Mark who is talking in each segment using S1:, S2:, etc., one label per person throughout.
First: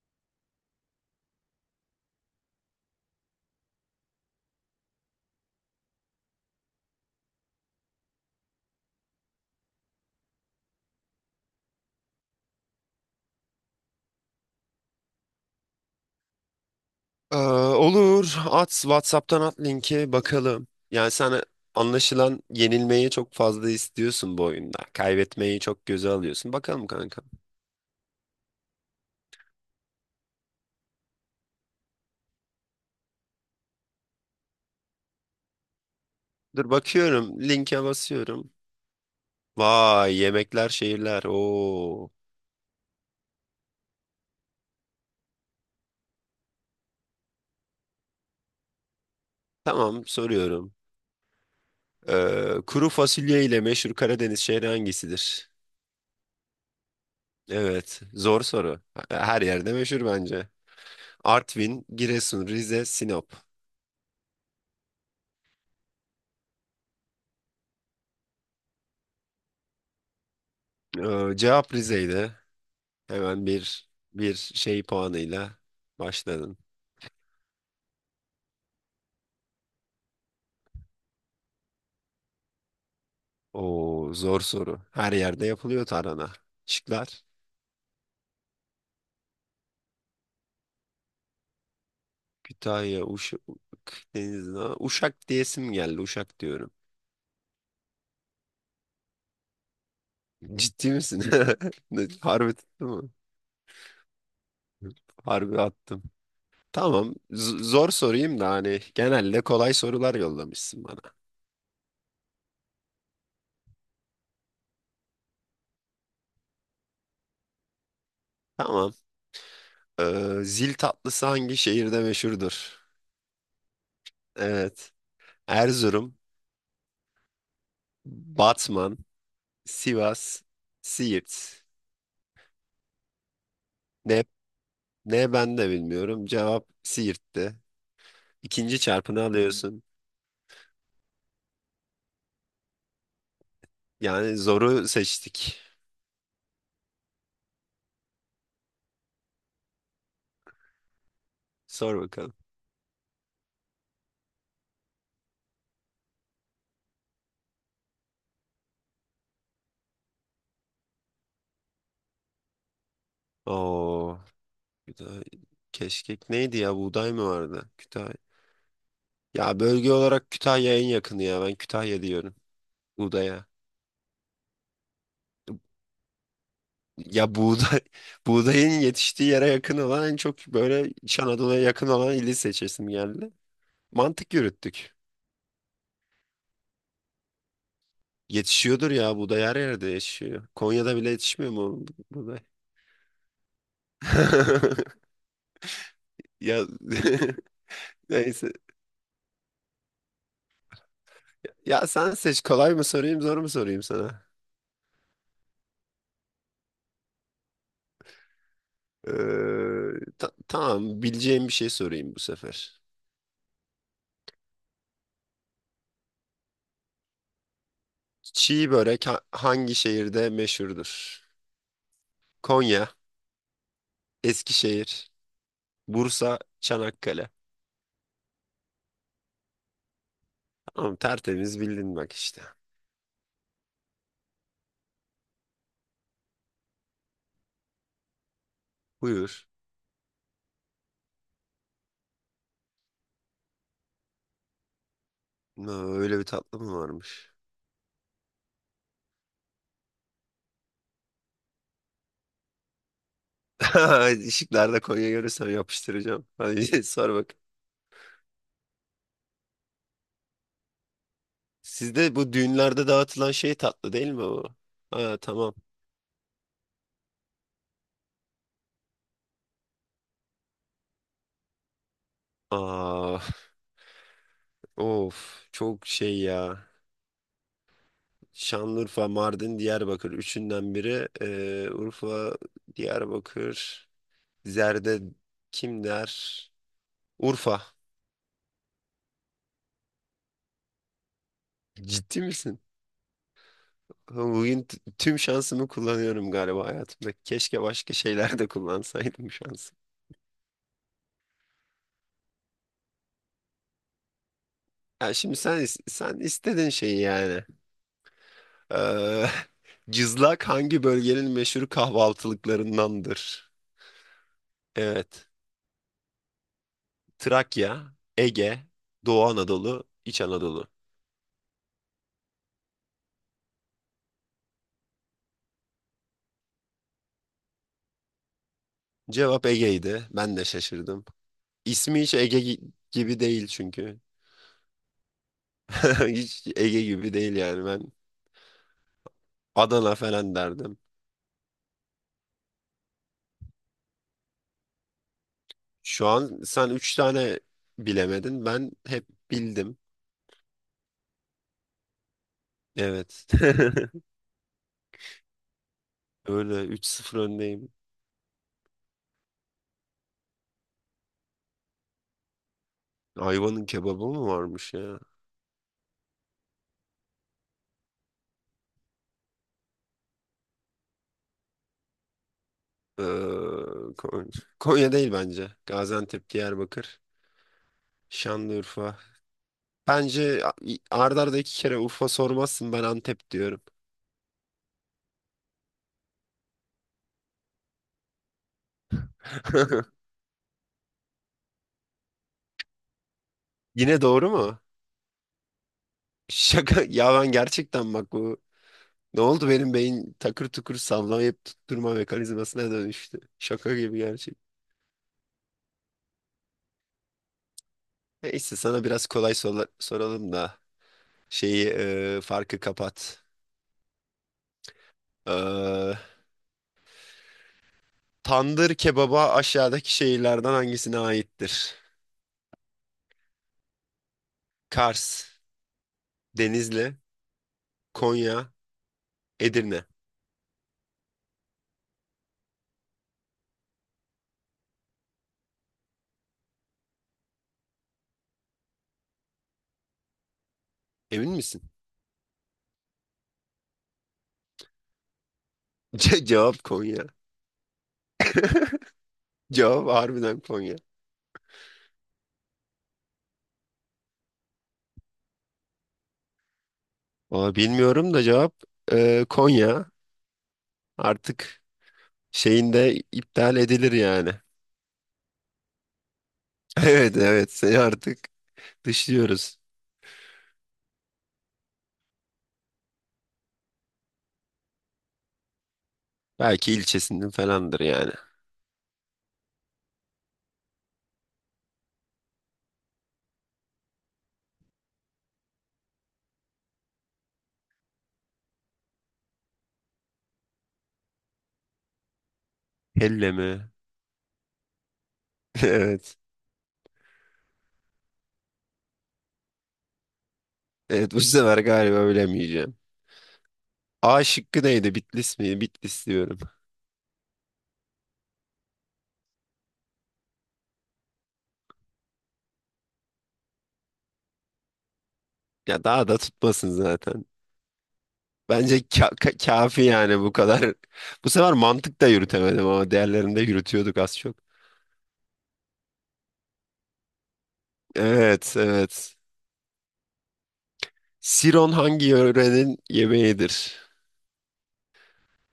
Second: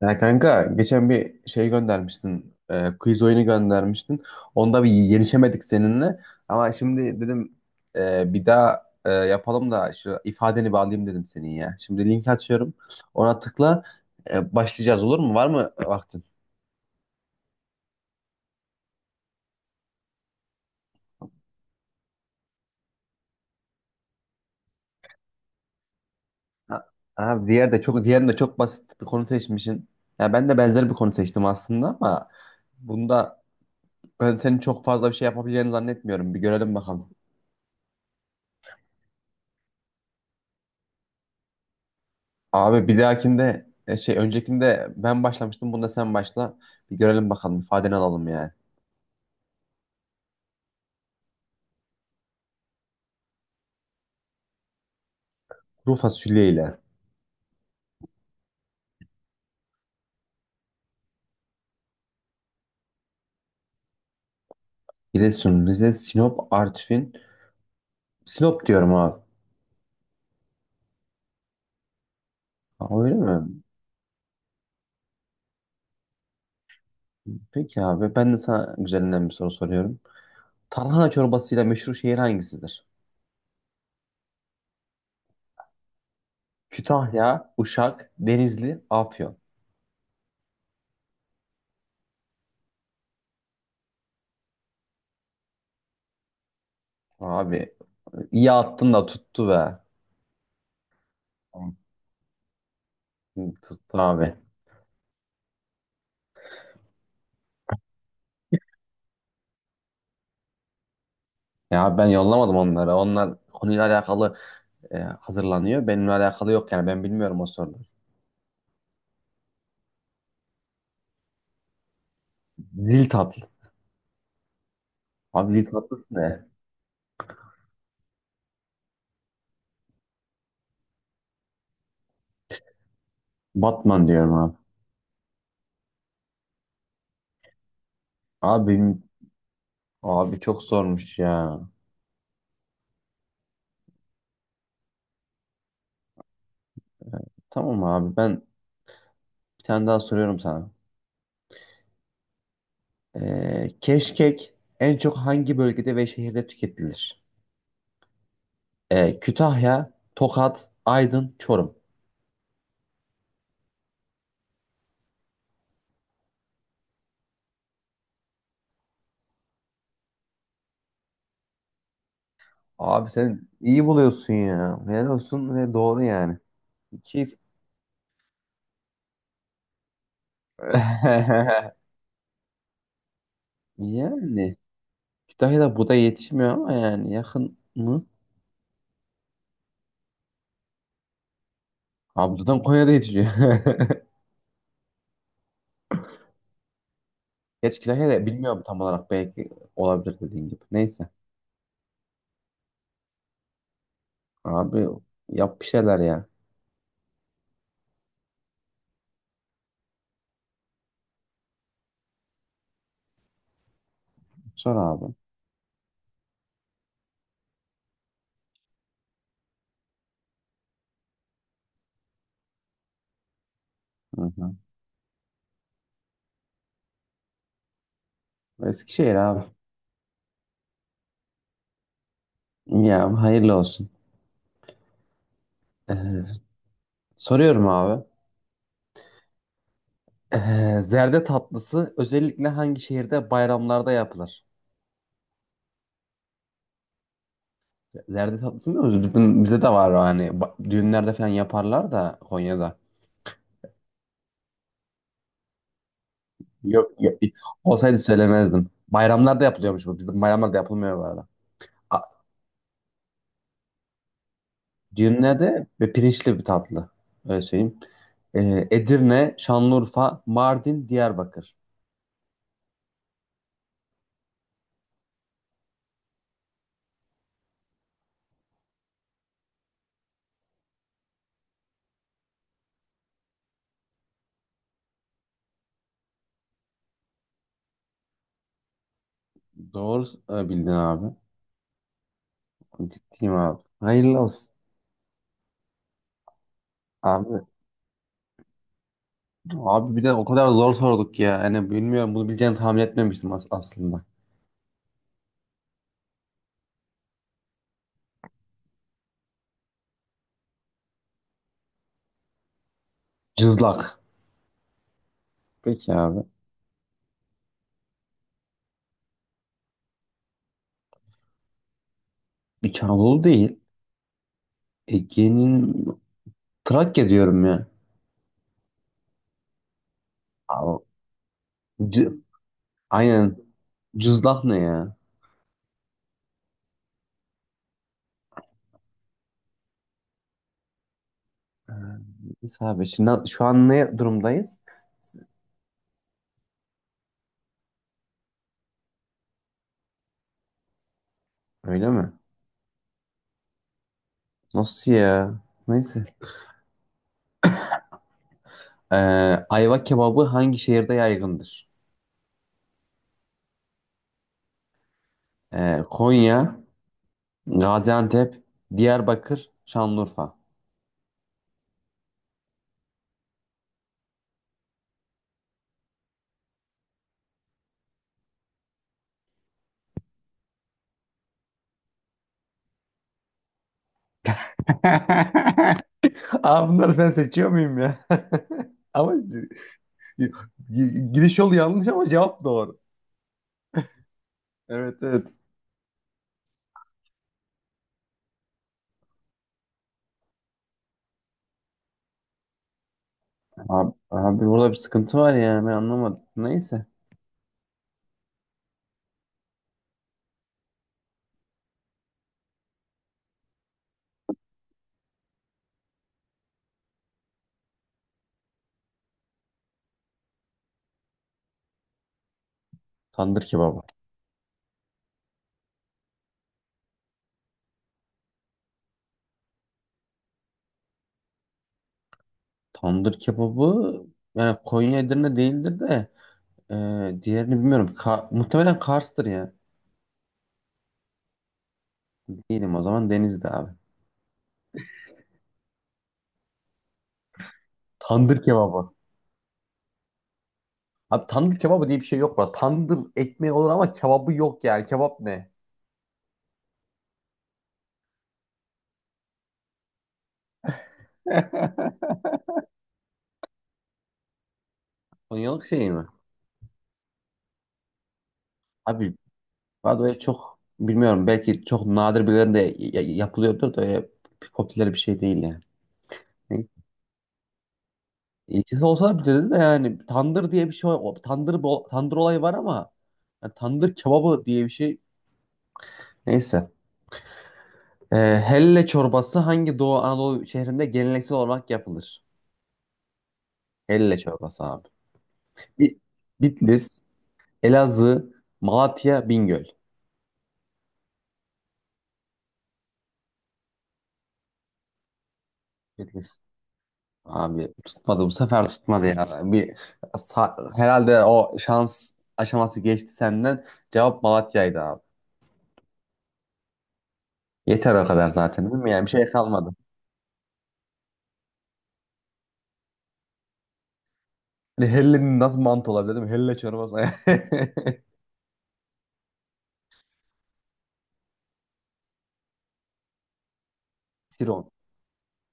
S1: Ya kanka geçen bir şey göndermiştin. Quiz oyunu göndermiştin. Onda bir yenişemedik seninle. Ama şimdi dedim bir daha yapalım da şu ifadeni bağlayayım dedim senin ya. Şimdi linki açıyorum. Ona tıkla başlayacağız, olur mu? Var mı vaktin?
S2: Olur. At WhatsApp'tan at linki bakalım. Yani sen anlaşılan yenilmeyi çok fazla istiyorsun bu oyunda. Kaybetmeyi çok göze alıyorsun.
S1: Ha,
S2: Bakalım kanka.
S1: Abi diğerinde de çok basit bir konu seçmişsin. Ya ben de benzer bir konu seçtim aslında ama bunda ben senin çok fazla bir şey yapabileceğini zannetmiyorum. Bir
S2: Dur
S1: görelim bakalım.
S2: bakıyorum. Linke basıyorum. Vay yemekler şehirler. Oo.
S1: Abi bir dahakinde öncekinde ben başlamıştım. Bunda sen başla. Bir görelim bakalım. İfadeni alalım yani.
S2: Tamam soruyorum. Kuru fasulye ile meşhur Karadeniz şehri hangisidir?
S1: Kuru fasulye ile
S2: Evet. Zor soru. Her yerde meşhur bence. Artvin, Giresun, Rize, Sinop.
S1: Giresun, Rize, Sinop, Artvin. Sinop diyorum abi.
S2: Cevap Rize'ydi.
S1: Aa, öyle
S2: Hemen
S1: mi?
S2: bir şey puanıyla başladın.
S1: Peki abi ben de sana güzelinden bir soru soruyorum. Tarhana çorbasıyla meşhur şehir hangisidir?
S2: O zor soru. Her yerde yapılıyor tarhana. Şıklar.
S1: Kütahya, Uşak, Denizli, Afyon.
S2: Kütahya, Uşak, Denizli. Uşak diyesim geldi. Uşak diyorum.
S1: Abi iyi attın da tuttu be.
S2: Ciddi misin? Ne, harbi tuttu mu?
S1: Tuttu abi.
S2: Harbi attım. Tamam. Zor sorayım da hani genelde kolay sorular yollamışsın bana.
S1: Ya ben yollamadım onları. Onlar konuyla alakalı hazırlanıyor. Benimle alakalı yok yani ben bilmiyorum o soruları.
S2: Tamam. Zil tatlısı hangi şehirde meşhurdur?
S1: Zil tatlı.
S2: Evet.
S1: Abi zil tatlısı
S2: Erzurum,
S1: ne?
S2: Batman, Sivas, Siirt.
S1: Batman
S2: Ne,
S1: diyorum abi.
S2: ne, ben de bilmiyorum. Cevap Siirt'ti.
S1: Abi,
S2: İkinci çarpını alıyorsun.
S1: abi çok zormuş ya.
S2: Yani zoru seçtik.
S1: Tamam abi ben bir tane daha soruyorum sana.
S2: Sor bakalım.
S1: Keşkek en çok hangi bölgede ve şehirde tüketilir? Kütahya, Tokat, Aydın, Çorum.
S2: Oo, Kütahya. Keşkek neydi ya? Buğday mı vardı? Kütahya. Ya bölge olarak Kütahya en yakını ya. Ben Kütahya diyorum.
S1: Abi
S2: Buğdaya.
S1: sen iyi buluyorsun ya. Helal olsun ve doğru yani. İki
S2: Ya
S1: is-
S2: buğday, buğdayın yetiştiği yere yakın olan en çok böyle İç Anadolu'ya yakın olan ili seçesim geldi. Mantık
S1: Yani
S2: yürüttük.
S1: Kütahya'da buğday yetişmiyor ama yani yakın mı?
S2: Yetişiyordur ya buğday her yerde yetişiyor. Konya'da bile yetişmiyor mu
S1: Abi
S2: buğday?
S1: zaten Konya'da yetişiyor.
S2: Ya
S1: Geç Kütahya da
S2: neyse.
S1: bilmiyorum tam olarak, belki olabilir dediğin gibi. Neyse.
S2: Ya sen seç kolay mı sorayım zor mu sorayım sana?
S1: Abi yap bir şeyler ya.
S2: Ee, tamam bileceğim bir şey sorayım bu sefer.
S1: Sor abi.
S2: Çiğ börek hangi şehirde meşhurdur? Konya,
S1: Hı hı.
S2: Eskişehir, Bursa, Çanakkale.
S1: Eskişehir abi.
S2: Tamam tertemiz bildin bak işte.
S1: Ya hayırlı olsun. Ee, soruyorum abi.
S2: Buyur.
S1: Zerde tatlısı özellikle hangi şehirde bayramlarda yapılır?
S2: Aa, öyle bir tatlı mı varmış?
S1: Zerde tatlısı mı? Bize de var o hani düğünlerde falan yaparlar da Konya'da.
S2: Işıklarda Konya görürsem yapıştıracağım. Hadi
S1: Yok, yok.
S2: sor bak.
S1: Olsaydı söylemezdim. Bayramlarda yapılıyormuş bu. Bizim bayramlarda yapılmıyor bu arada.
S2: Sizde bu düğünlerde dağıtılan şey tatlı değil mi o? Ha, tamam.
S1: Dürne ve pirinçli bir tatlı. Öyle söyleyeyim. Edirne, Şanlıurfa, Mardin, Diyarbakır.
S2: Aa, of çok şey ya. Şanlıurfa, Mardin, Diyarbakır. Üçünden biri. Urfa, Diyarbakır. Zerde kim der? Urfa.
S1: Doğru bildin abi.
S2: Ciddi misin?
S1: Gittiğim abi. Hayırlı olsun.
S2: Bugün tüm şansımı kullanıyorum galiba hayatımda.
S1: Abi,
S2: Keşke başka şeyler de kullansaydım şansı.
S1: abi bir de o kadar zor sorduk ya. Hani bilmiyorum bunu bileceğini tahmin etmemiştim aslında.
S2: Ya şimdi sen sen istedin şeyi yani. Ee, cızlak hangi bölgenin meşhur kahvaltılıklarındandır?
S1: Cızlak.
S2: Evet.
S1: Peki abi.
S2: Trakya, Ege, Doğu Anadolu, İç Anadolu.
S1: İç Anadolu değil. Ege'nin Trakya diyorum ya.
S2: Cevap Ege'ydi. Ben de
S1: Abi,
S2: şaşırdım. İsmi
S1: C-
S2: hiç Ege gibi
S1: Aynen.
S2: değil çünkü.
S1: Cızlak ne ya?
S2: Hiç Ege gibi değil yani ben Adana falan derdim.
S1: Ee, Neyse abi şimdi şu an ne durumdayız?
S2: Şu an sen üç tane bilemedin. Ben hep bildim.
S1: Öyle mi?
S2: Evet.
S1: Nasıl ya? Neyse.
S2: Öyle üç sıfır öndeyim.
S1: Ee, ayva kebabı hangi şehirde yaygındır?
S2: Ayva'nın kebabı mı varmış ya?
S1: Konya, Gaziantep, Diyarbakır, Şanlıurfa.
S2: Ee, Kon- Konya değil bence. Gaziantep, Diyarbakır, Şanlıurfa. Bence arda arda iki kere Urfa sormazsın ben Antep diyorum.
S1: Aa, bunları ben seçiyor muyum ya? Ama gidiş yolu yanlış ama cevap doğru.
S2: Yine doğru mu?
S1: Evet, evet.
S2: Şaka ya ben gerçekten bak bu ne oldu benim beyin takır tukur sallamayıp tutturma mekanizmasına dönüştü. Şaka gibi gerçek.
S1: Abi burada bir sıkıntı var ya, ben anlamadım. Neyse.
S2: Neyse sana biraz kolay soralım da şeyi farkı kapat. E, Tandır kebaba aşağıdaki şehirlerden hangisine aittir?
S1: Tandır kebabı.
S2: Kars, Denizli, Konya, Edirne.
S1: Tandır kebabı yani Konya Edirne değildir de e, diğerini bilmiyorum. Muhtemelen Kars'tır ya.
S2: Emin misin?
S1: Diyelim o zaman Denizli abi.
S2: Cevap Konya.
S1: Tandır kebabı.
S2: Cevap harbiden Konya.
S1: Abi tandır kebabı diye bir şey yok bu arada. Tandır ekmeği olur ama kebabı yok yani. Kebap ne?
S2: Valla bilmiyorum da cevap Konya. Artık şeyinde iptal edilir yani.
S1: Konyalık şey mi?
S2: Evet, evet, seni artık
S1: Abi
S2: dışlıyoruz.
S1: Vado'ya çok bilmiyorum. Belki çok nadir bir yerde yapılıyordur da öyle popüler bir şey değil yani. Ne?
S2: Belki ilçesinden falandır yani.
S1: İlçesi olsa bir dedi de yani tandır diye bir şey tandır olayı var ama yani tandır kebabı diye bir şey neyse. Ee, helle çorbası hangi Doğu Anadolu şehrinde geleneksel olarak yapılır?
S2: Helle mi?
S1: Helle çorbası abi. Bi-
S2: Evet.
S1: Bitlis, Elazığ, Malatya, Bingöl.
S2: Evet bu sefer galiba bilemeyeceğim. A şıkkı neydi? Bitlis mi? Bitlis diyorum.
S1: Bitlis. Abi tutmadı, bu sefer tutmadı ya. Bir herhalde o şans aşaması geçti senden. Cevap Malatya'ydı abi.
S2: Ya daha da tutmasın zaten.
S1: Yeter o kadar zaten, değil
S2: Bence
S1: mi? Yani bir şey kalmadı.
S2: kafi yani bu kadar. Bu sefer mantık da yürütemedim ama diğerlerinde yürütüyorduk az çok.
S1: Hani hellenin nasıl mantı olabilir değil mi? Helle çorbası.
S2: Evet, evet. Siron hangi yörenin yemeğidir?
S1: Siron.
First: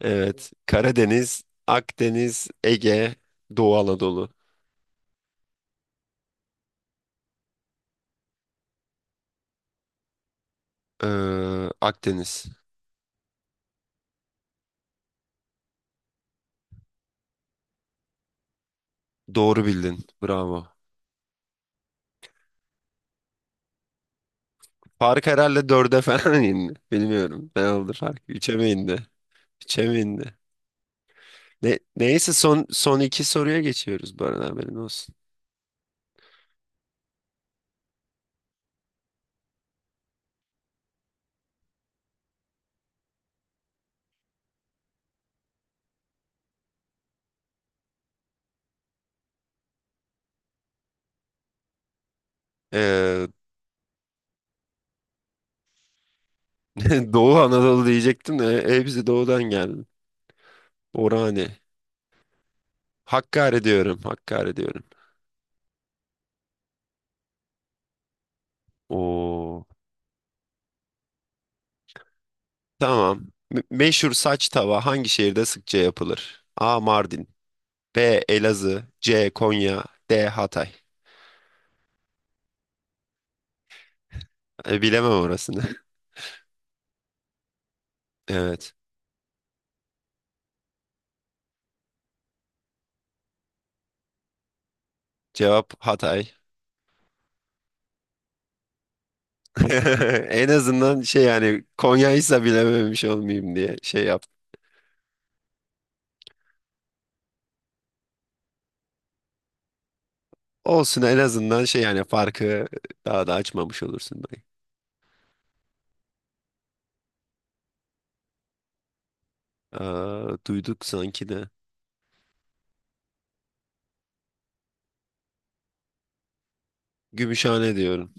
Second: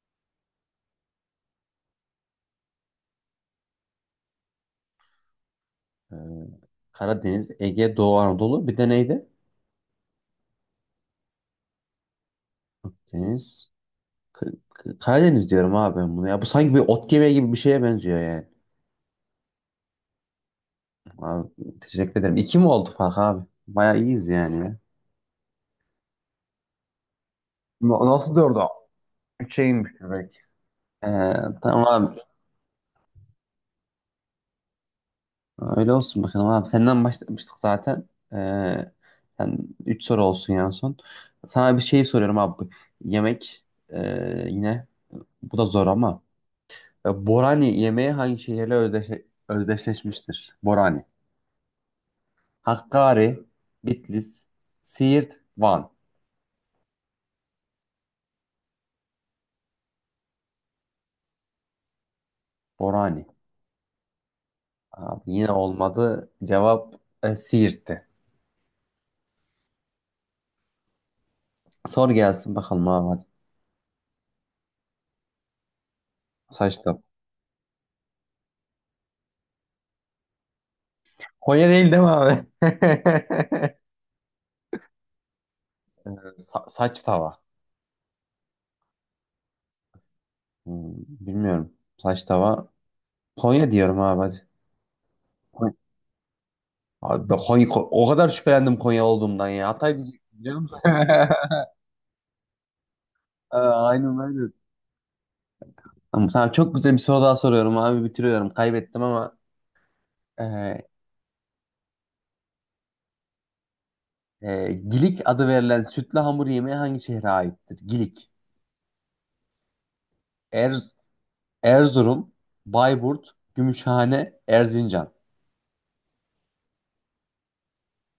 S2: Evet. Karadeniz, Akdeniz, Ege, Doğu Anadolu.
S1: Ee, Karadeniz, Ege, Doğu Anadolu. Bir de neydi?
S2: Ee, Akdeniz.
S1: Deniz. K- Karadeniz diyorum abi ben bunu ya. Bu sanki bir ot yemeği gibi bir şeye benziyor yani.
S2: Doğru bildin. Bravo.
S1: Abi, teşekkür ederim. İki mi oldu fark abi? Bayağı iyiyiz yani ya.
S2: Fark herhalde dörde falan indi. Bilmiyorum. Ne oldu fark?
S1: Nasıl
S2: Üçe
S1: dördü?
S2: mi indi?
S1: Üçe
S2: Üçe
S1: inmiş
S2: mi
S1: direkt.
S2: indi?
S1: Ee, tamam abi.
S2: Neyse son iki soruya geçiyoruz bu arada haberin olsun.
S1: Öyle olsun bakalım abi. Senden başlamıştık zaten. Sen üç soru olsun yani son. Sana bir şey soruyorum abi. Yemek yine. Bu da zor ama. Borani yemeği hangi şehirle özdeşleşmiştir? Borani.
S2: Ee,
S1: Hakkari, Bitlis, Siirt, Van.
S2: Doğu Anadolu diyecektim de doğudan geldi. Orhane.
S1: Borani.
S2: Hakkari diyorum.
S1: Abi yine olmadı. Cevap Siirt'ti.
S2: Oo.
S1: Sor gelsin bakalım abi
S2: Tamam.
S1: hadi.
S2: Meşhur saç tava hangi şehirde sıkça yapılır? A.
S1: Saç da.
S2: Mardin. B. Elazığ. C. Konya. D. Hatay.
S1: Konya değil değil mi abi?
S2: E, bilemem orasını.
S1: Saç tava.
S2: Evet.
S1: Hmm, bilmiyorum. Saç tava. Konya diyorum abi hadi.
S2: Cevap
S1: Konya.
S2: Hatay.
S1: Abi ben o kadar şüphelendim Konya olduğumdan ya. Hatay diyecektim,
S2: En
S1: biliyor musun?
S2: azından şey yani Konya'ysa bilememiş olmayayım diye
S1: Aa,
S2: şey
S1: aynen,
S2: yaptım.
S1: aynen. Tamam, sana çok güzel bir soru daha soruyorum abi. Bitiriyorum. Kaybettim ama. e,
S2: Olsun en azından şey yani farkı daha da açmamış olursun belki.
S1: Gilik adı verilen sütlü hamur yemeği hangi şehre aittir? Gilik.
S2: Aa, duyduk
S1: Erz
S2: sanki de.
S1: Erzurum, Bayburt, Gümüşhane, Erzincan.
S2: Gümüşhane diyorum.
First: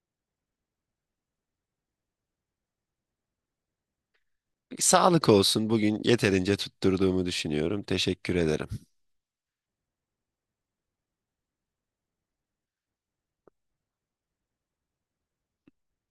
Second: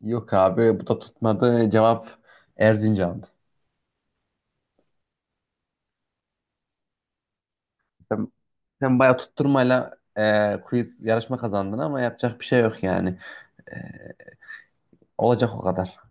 S1: Yok abi, bu da tutmadı. Cevap Erzincan'dı.
S2: Sağlık olsun. Bugün yeterince tutturduğumu düşünüyorum.
S1: Sen,
S2: Teşekkür ederim.
S1: sen bayağı tutturmayla quiz yarışma kazandın ama yapacak bir şey yok yani. E, olacak o kadar.